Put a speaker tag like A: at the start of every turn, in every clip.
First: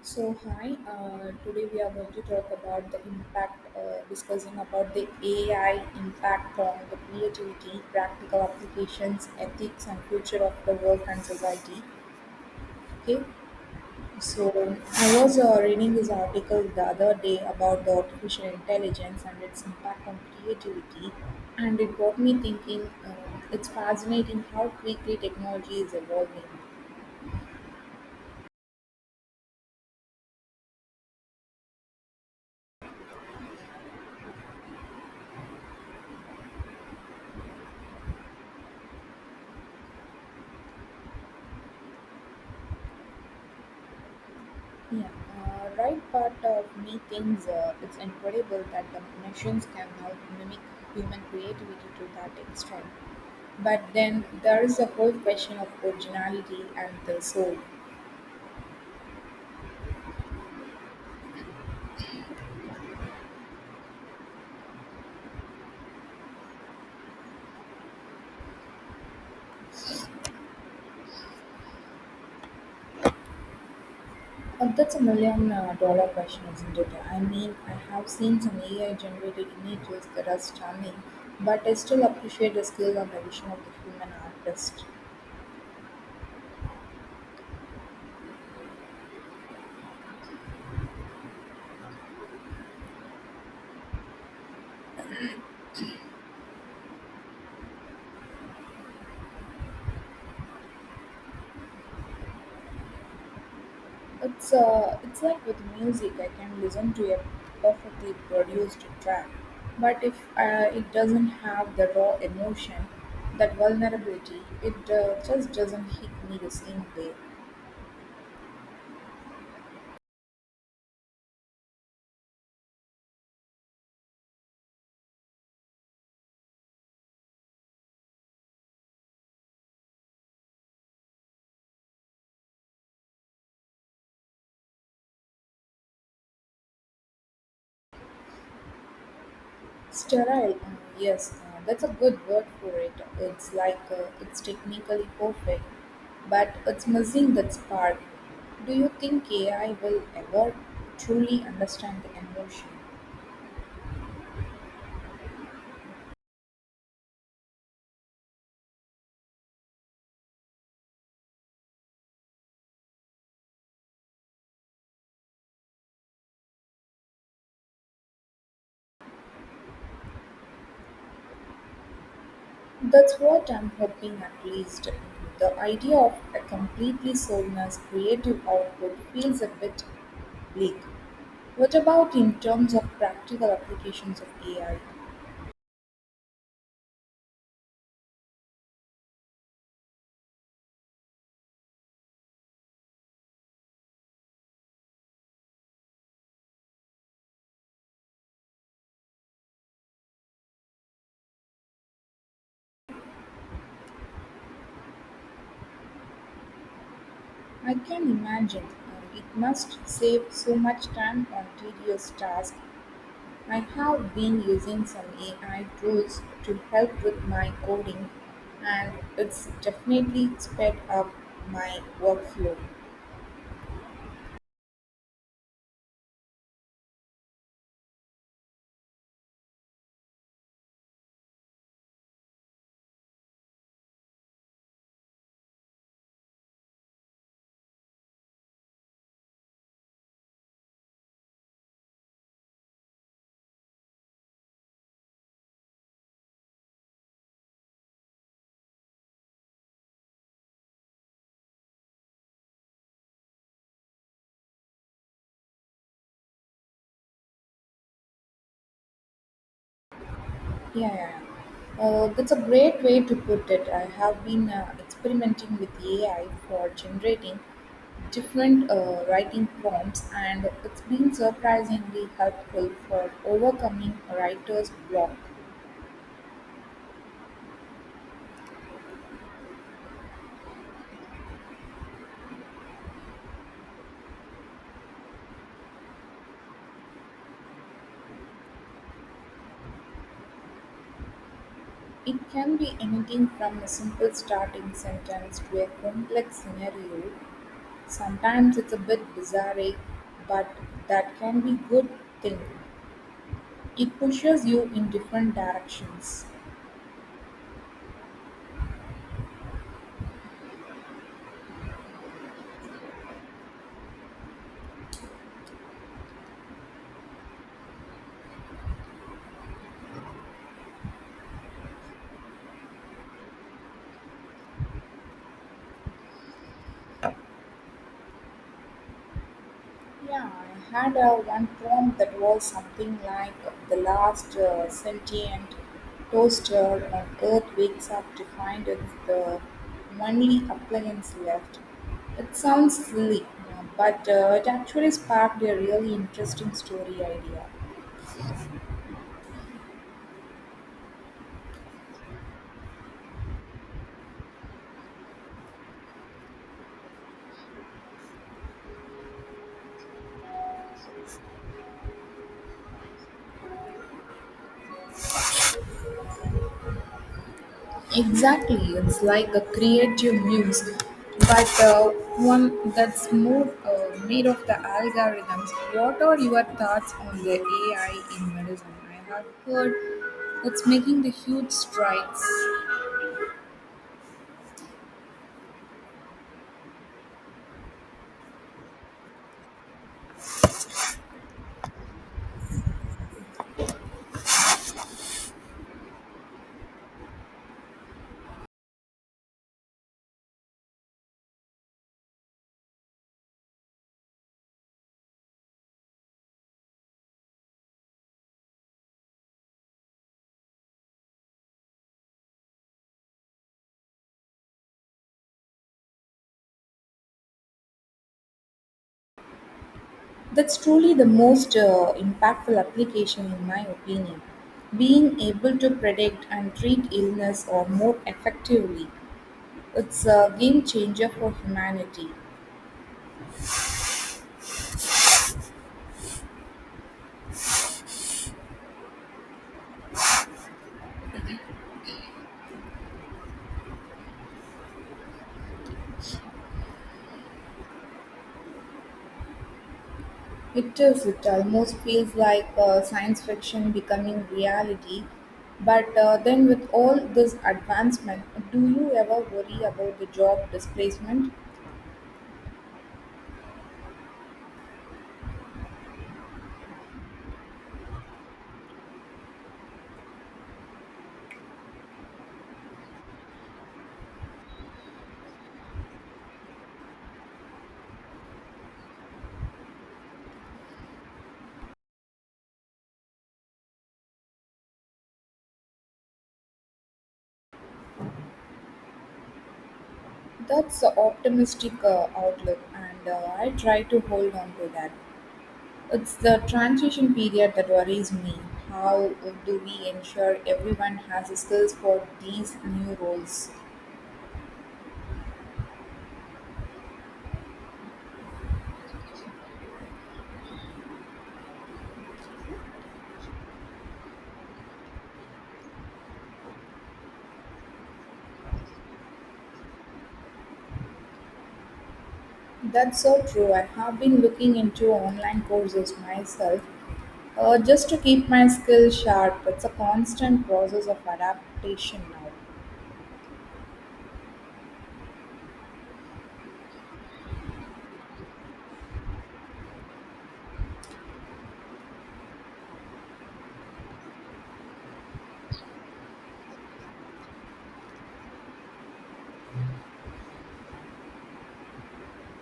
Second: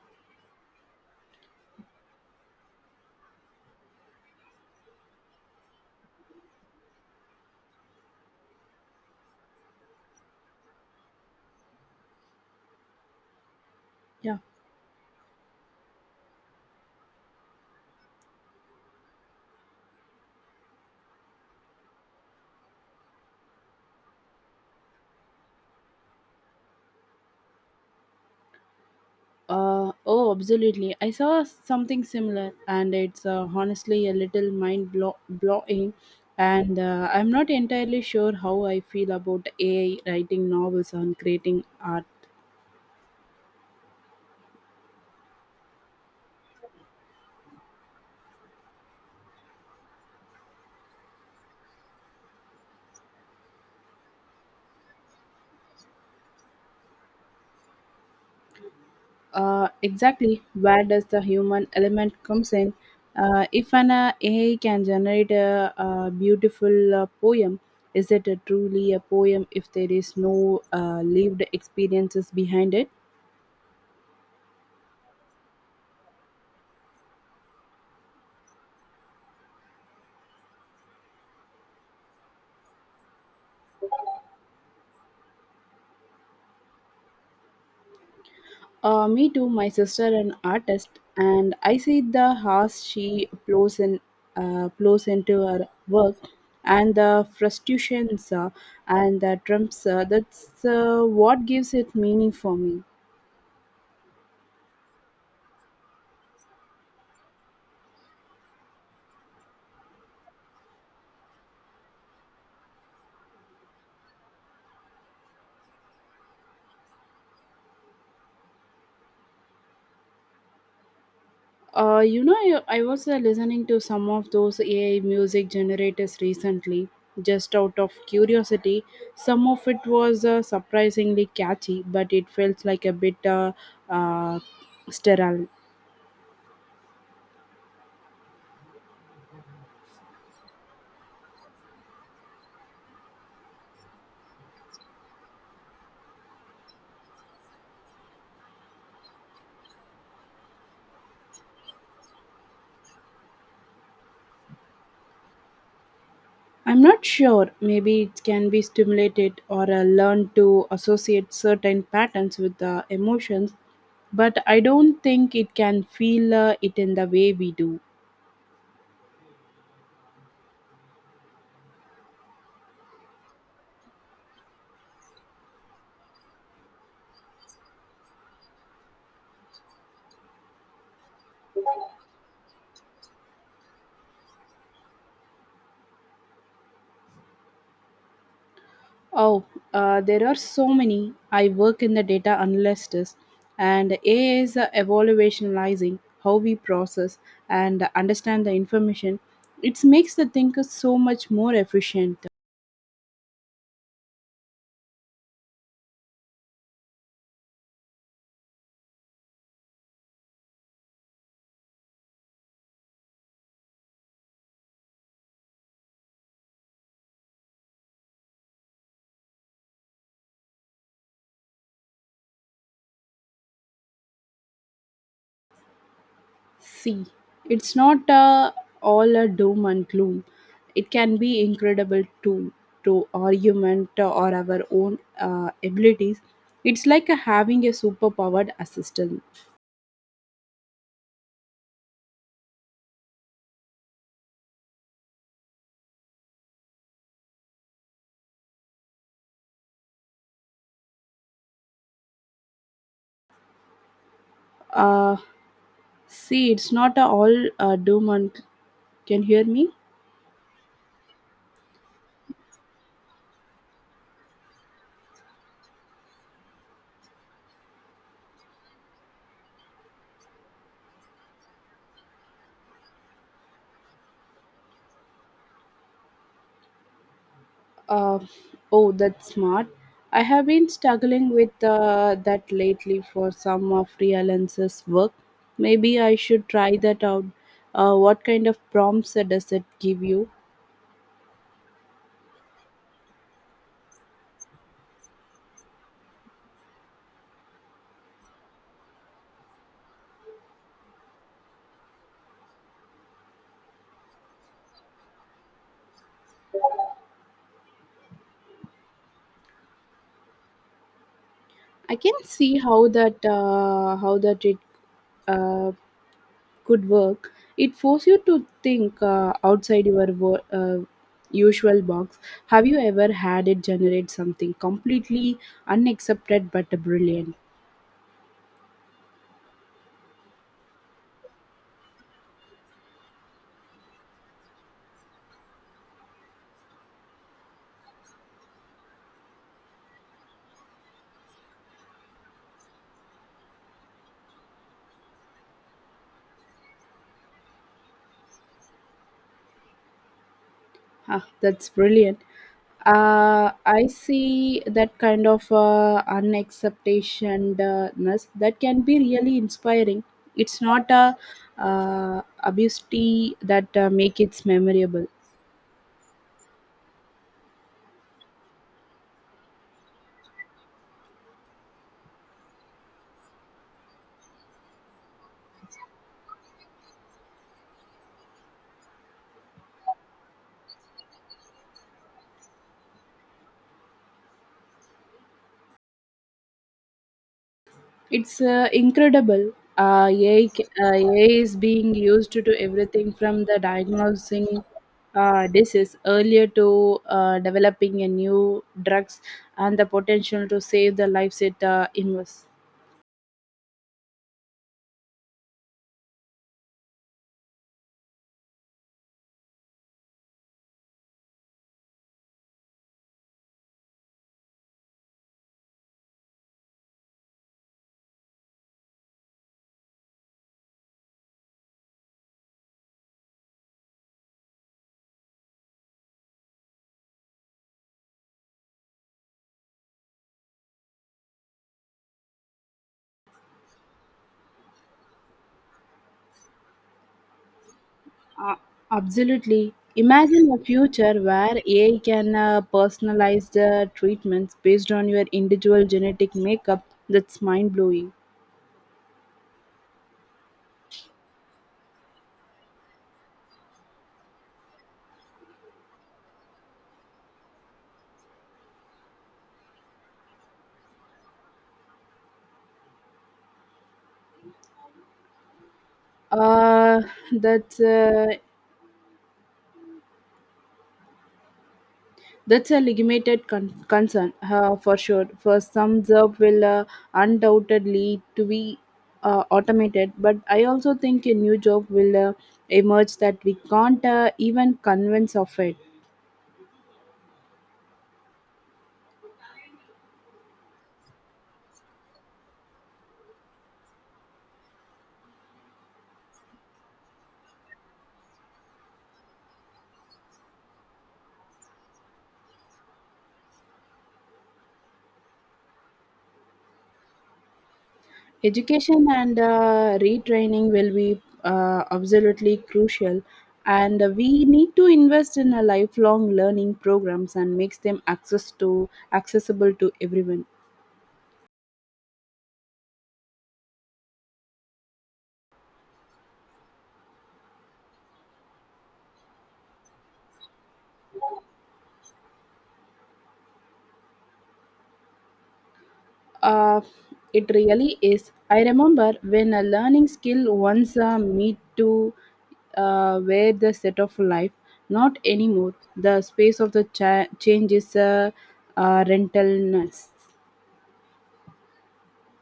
A: So hi, today we are going to talk about the impact, discussing about the AI impact on the creativity, practical applications, ethics, and future of the work and society. Okay,
B: Yeah.
A: so I was reading this article the other day about the artificial intelligence and its impact on creativity, and it got me thinking. It's fascinating how quickly technology is evolving.
B: Oh, absolutely. I saw something similar, and it's honestly a little blowing. And I'm not entirely sure how I feel about AI writing novels and creating art.
A: Yeah, right, part of me thinks it's incredible that the machines can now mimic human creativity to that extent. But then there is the whole question of originality and the soul.
B: Exactly, where does the human element comes in? If an AI can generate a beautiful poem, is it a truly a poem if there is no lived experiences behind it?
A: And that's a million dollar question, isn't it? I mean, I have seen some AI generated images that are stunning, but I still appreciate the skill and the vision of the human artist.
B: Me too, my sister an artist, and I see the hours she blows in, blows into her work, and the frustrations and the trumps. That's what gives it meaning for me.
A: It's like with music, I can listen to a perfectly produced track, but if it doesn't have the raw emotion, that vulnerability, it just doesn't hit me the same way.
B: I was listening to some of those AI music generators recently, just out of curiosity. Some of it was surprisingly catchy, but it felt like a bit uh, sterile.
A: Sterile, yes, that's a good word for it. It's like it's technically perfect, but it's missing that spark. Do you think AI will ever truly understand the emotion?
B: I'm not sure. Maybe it can be stimulated or learned to associate certain patterns with the emotions, but I don't think it can feel it in the way we do.
A: That's what I'm hoping at least. The idea of a completely soulless creative output feels a bit bleak. What about in terms of practical applications of AI?
B: Oh, there are so many. I work in the data analysis, and AI is evaluationalizing how we process and understand the information. It makes the thinker so much more efficient.
A: I can imagine it must save so much time on tedious tasks. I have been using some AI tools to help with my coding, and it's definitely sped up my workflow.
B: See, it's not all a doom and gloom. It can be incredible to argument or our own abilities. It's like having a superpowered assistant. Uh, See, it's not a all doom and. Can you hear me?
A: Yeah, yeah, yeah. That's a great way to put it. I have been experimenting with AI for generating different writing prompts, and it's been surprisingly helpful for overcoming a writer's block.
B: Uh, oh, that's smart. I have been struggling with that lately for some of freelancers' work. Maybe I should try that out. What kind of prompts does it give you?
A: It can be anything from a simple starting sentence to a complex scenario. Sometimes it's a bit bizarre, but that can be good thing. It pushes you in different directions.
B: I can see how that it uh, could work. It forces you to think outside your usual box. Have you ever had it generate something completely unaccepted but brilliant?
A: Yeah, I had one prompt that was something like the last sentient toaster on Earth wakes up to find it's the only appliance left. It sounds silly, but it actually sparked a really interesting story idea.
B: Ah, that's brilliant. I see that kind of unacceptationness that can be really inspiring. It's not a obviously that make it memorable.
A: Exactly, it's like a creative muse, but one that's more made of the algorithms. What are your thoughts on the AI in medicine? I have heard it's making the huge strides.
B: It's incredible. Uh, AI is being used to do everything from the diagnosing disease earlier to developing a new drugs and the potential to save the lives it invests.
A: That's truly the most impactful application, in my opinion. Being able to predict and treat illness or more effectively, it's a game changer for humanity.
B: Uh, Absolutely. Imagine a future where AI can personalize the treatments based on your individual genetic makeup. That's mind blowing.
A: It is. It almost feels like science fiction becoming reality. But then, with all this advancement, do you ever worry about the job displacement?
B: Uh, that's uh, that's a legitimate concern for sure. For some job will undoubtedly to be automated, but I also think a new job will emerge that we can't even convince of it.
A: That's an optimistic outlook, and I try to hold on to that. It's the transition period that worries me. How do we ensure everyone has the skills for these new roles?
B: Education and retraining will be absolutely crucial, and we need to invest in a lifelong learning programs and makes them access to accessible to everyone.
A: That's so true. I have been looking into online courses myself just to keep my skills sharp. It's a constant process of adaptation now.
B: Uh, it really is. I remember when a learning skill once me to where the set of life, not anymore. The space of the change is rentalness.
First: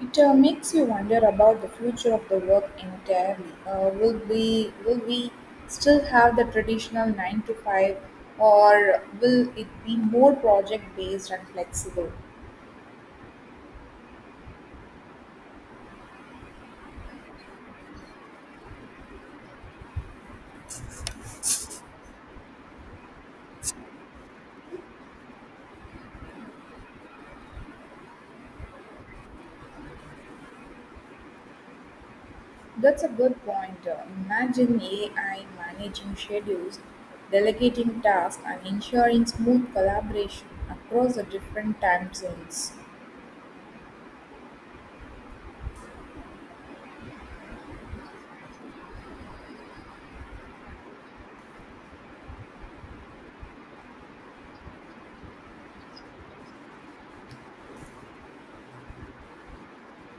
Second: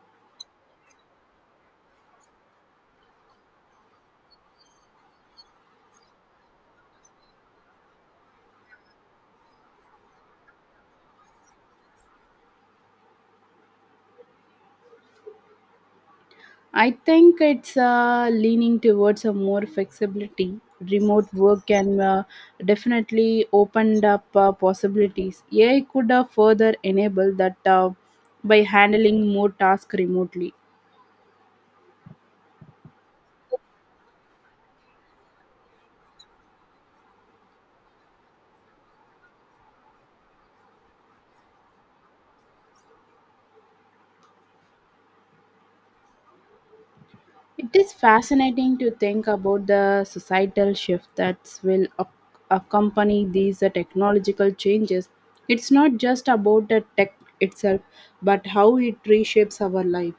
A: It makes you wonder about the future of the work entirely. Will we still have the traditional 9 to 5, or will it be more project based and flexible?
B: I think it's leaning towards a more flexibility. Remote work can definitely opened up possibilities. AI could further enable that by handling more tasks remotely.
A: That's a good point. Imagine AI managing schedules, delegating tasks, and ensuring smooth collaboration across the different time zones.
B: It is fascinating to think about the societal shift that will accompany these technological changes. It's not just about the tech itself, but how it reshapes our life.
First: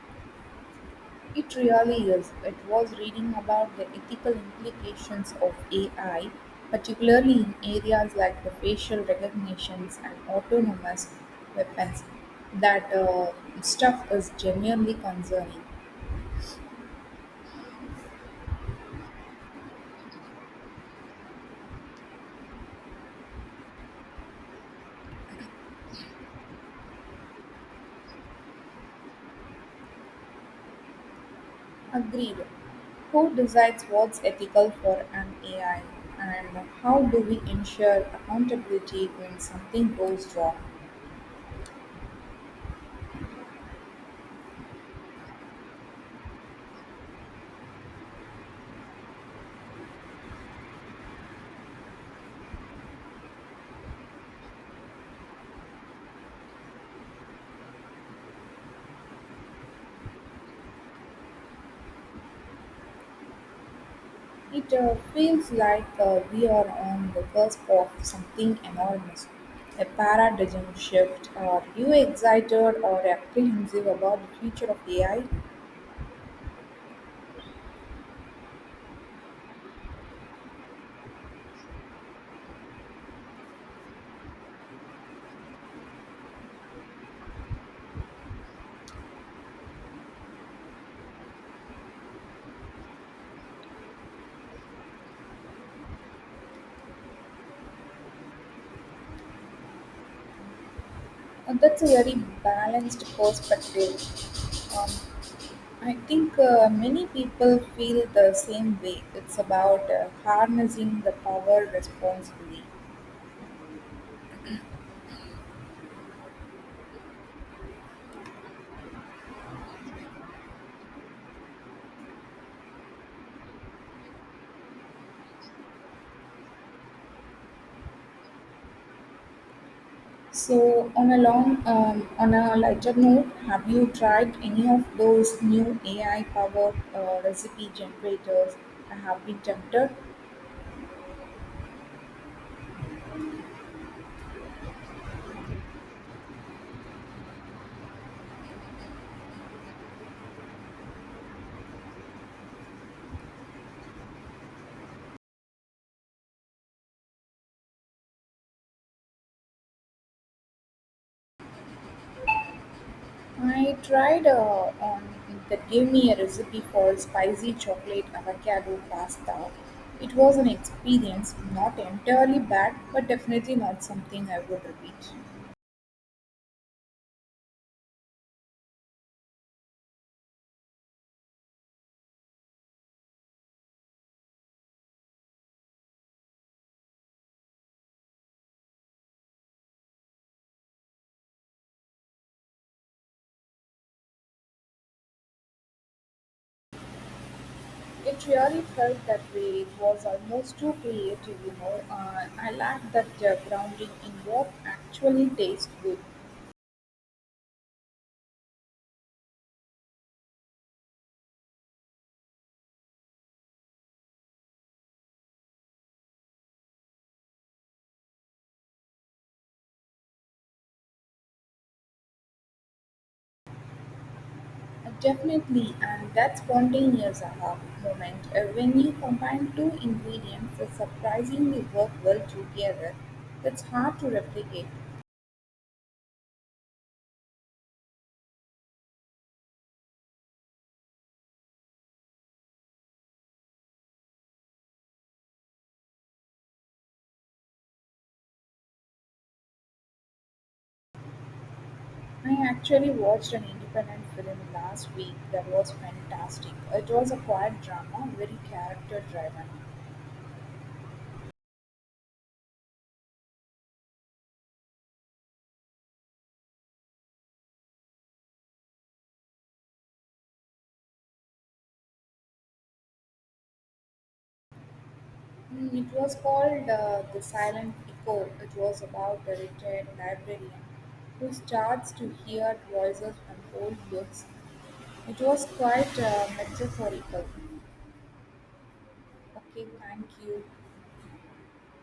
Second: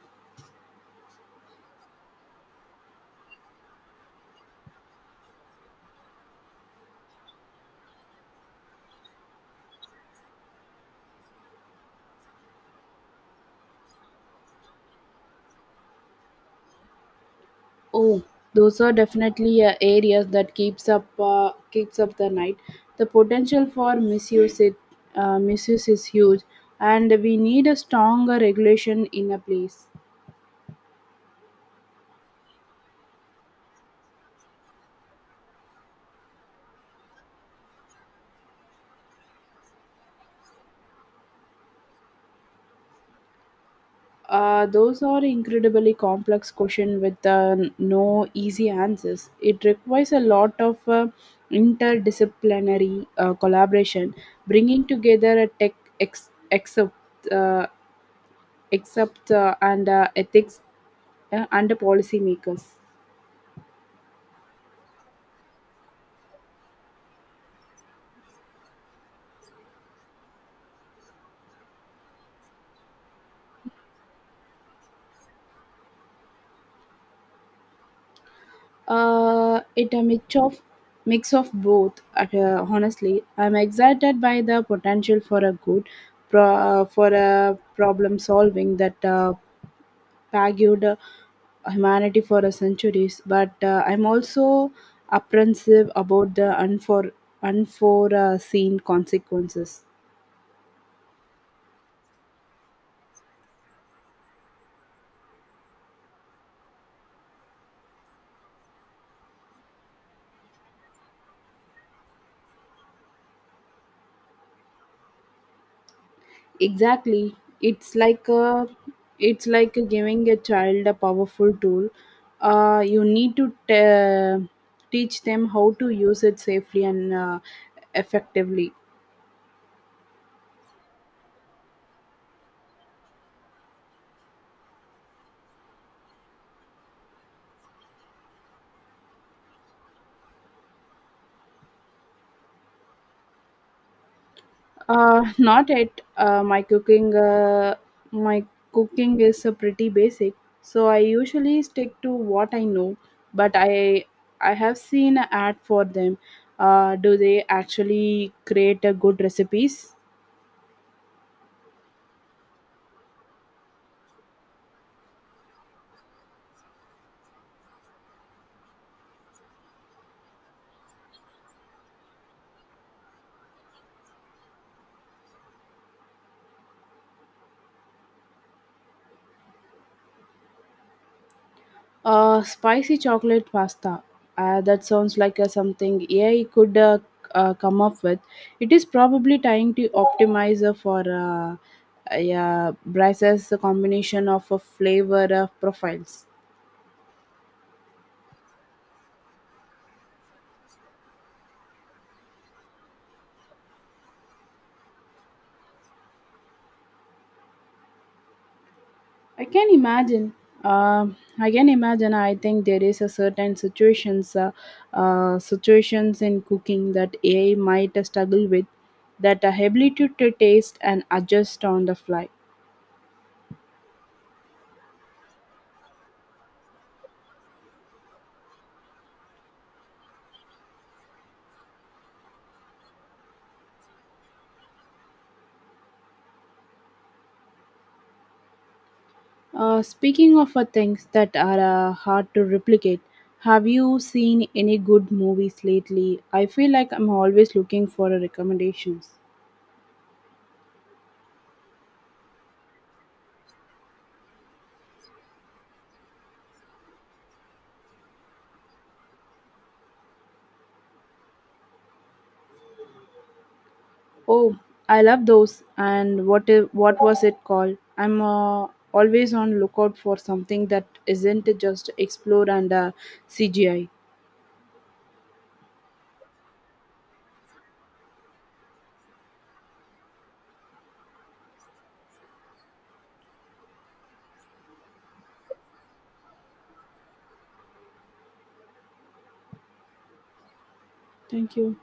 A: It really is. It was reading about the ethical implications of AI, particularly in areas like the facial recognitions and autonomous weapons. That stuff is genuinely concerning.
B: Oh, those are definitely areas that keeps up the night. The potential for misuse is huge, and we need a stronger regulation in a place.
A: Agreed. Who decides what's ethical for an AI? And how do we ensure accountability when something goes wrong?
B: Those are incredibly complex question with no easy answers. It requires a lot of interdisciplinary collaboration, bringing together a tech ex- excerpt, except and ethics and policymakers.
A: It feels like we are on the cusp of something enormous. A paradigm shift. Are you excited or apprehensive about the future of AI?
B: It a mix of both. Honestly, I'm excited by the potential for a good pro- for a problem solving that plagued humanity for a centuries. But I'm also apprehensive about the unforeseen consequences.
A: That's a very balanced perspective. Um, I think many people feel the same way. It's about harnessing the power responsibly.
B: Exactly. It's like giving a child a powerful tool. You need to teach them how to use it safely and effectively.
A: So, on a on a lighter note, have you tried any of those new AI-powered recipe generators? I have been tempted.
B: Not yet. My cooking is pretty basic, so I usually stick to what I know. But I have seen an ad for them. Do they actually create a good recipes?
A: I tried on that gave me a recipe for spicy chocolate avocado pasta. It was an experience, not entirely bad, but definitely not something I would repeat.
B: Spicy chocolate pasta. That sounds like something AI could come up with. It is probably trying to optimize for a Bryce's combination of flavor profiles.
A: It really felt that way. It was almost too creative, you know. I lacked that grounding in what actually tastes good.
B: I can imagine. I can imagine. I think there is a certain situations in cooking that AI might struggle with, that ability to taste and adjust on the fly.
A: Definitely, and that spontaneous aha moment when you combine two ingredients that surprisingly work well together. That's hard to replicate.
B: Speaking of things that are hard to replicate, have you seen any good movies lately? I feel like I'm always looking for recommendations.
A: I actually watched an independent film last week that was fantastic. It was a quiet drama, very character driven.
B: Oh, I love those. And what was it called? I'm always on lookout for something that isn't just explore and CGI.
A: Mm, it was called The Silent Echo. It was about a retired librarian who starts to hear voices from old books. It was quite metaphorical. Okay, thank you.
B: Thank you.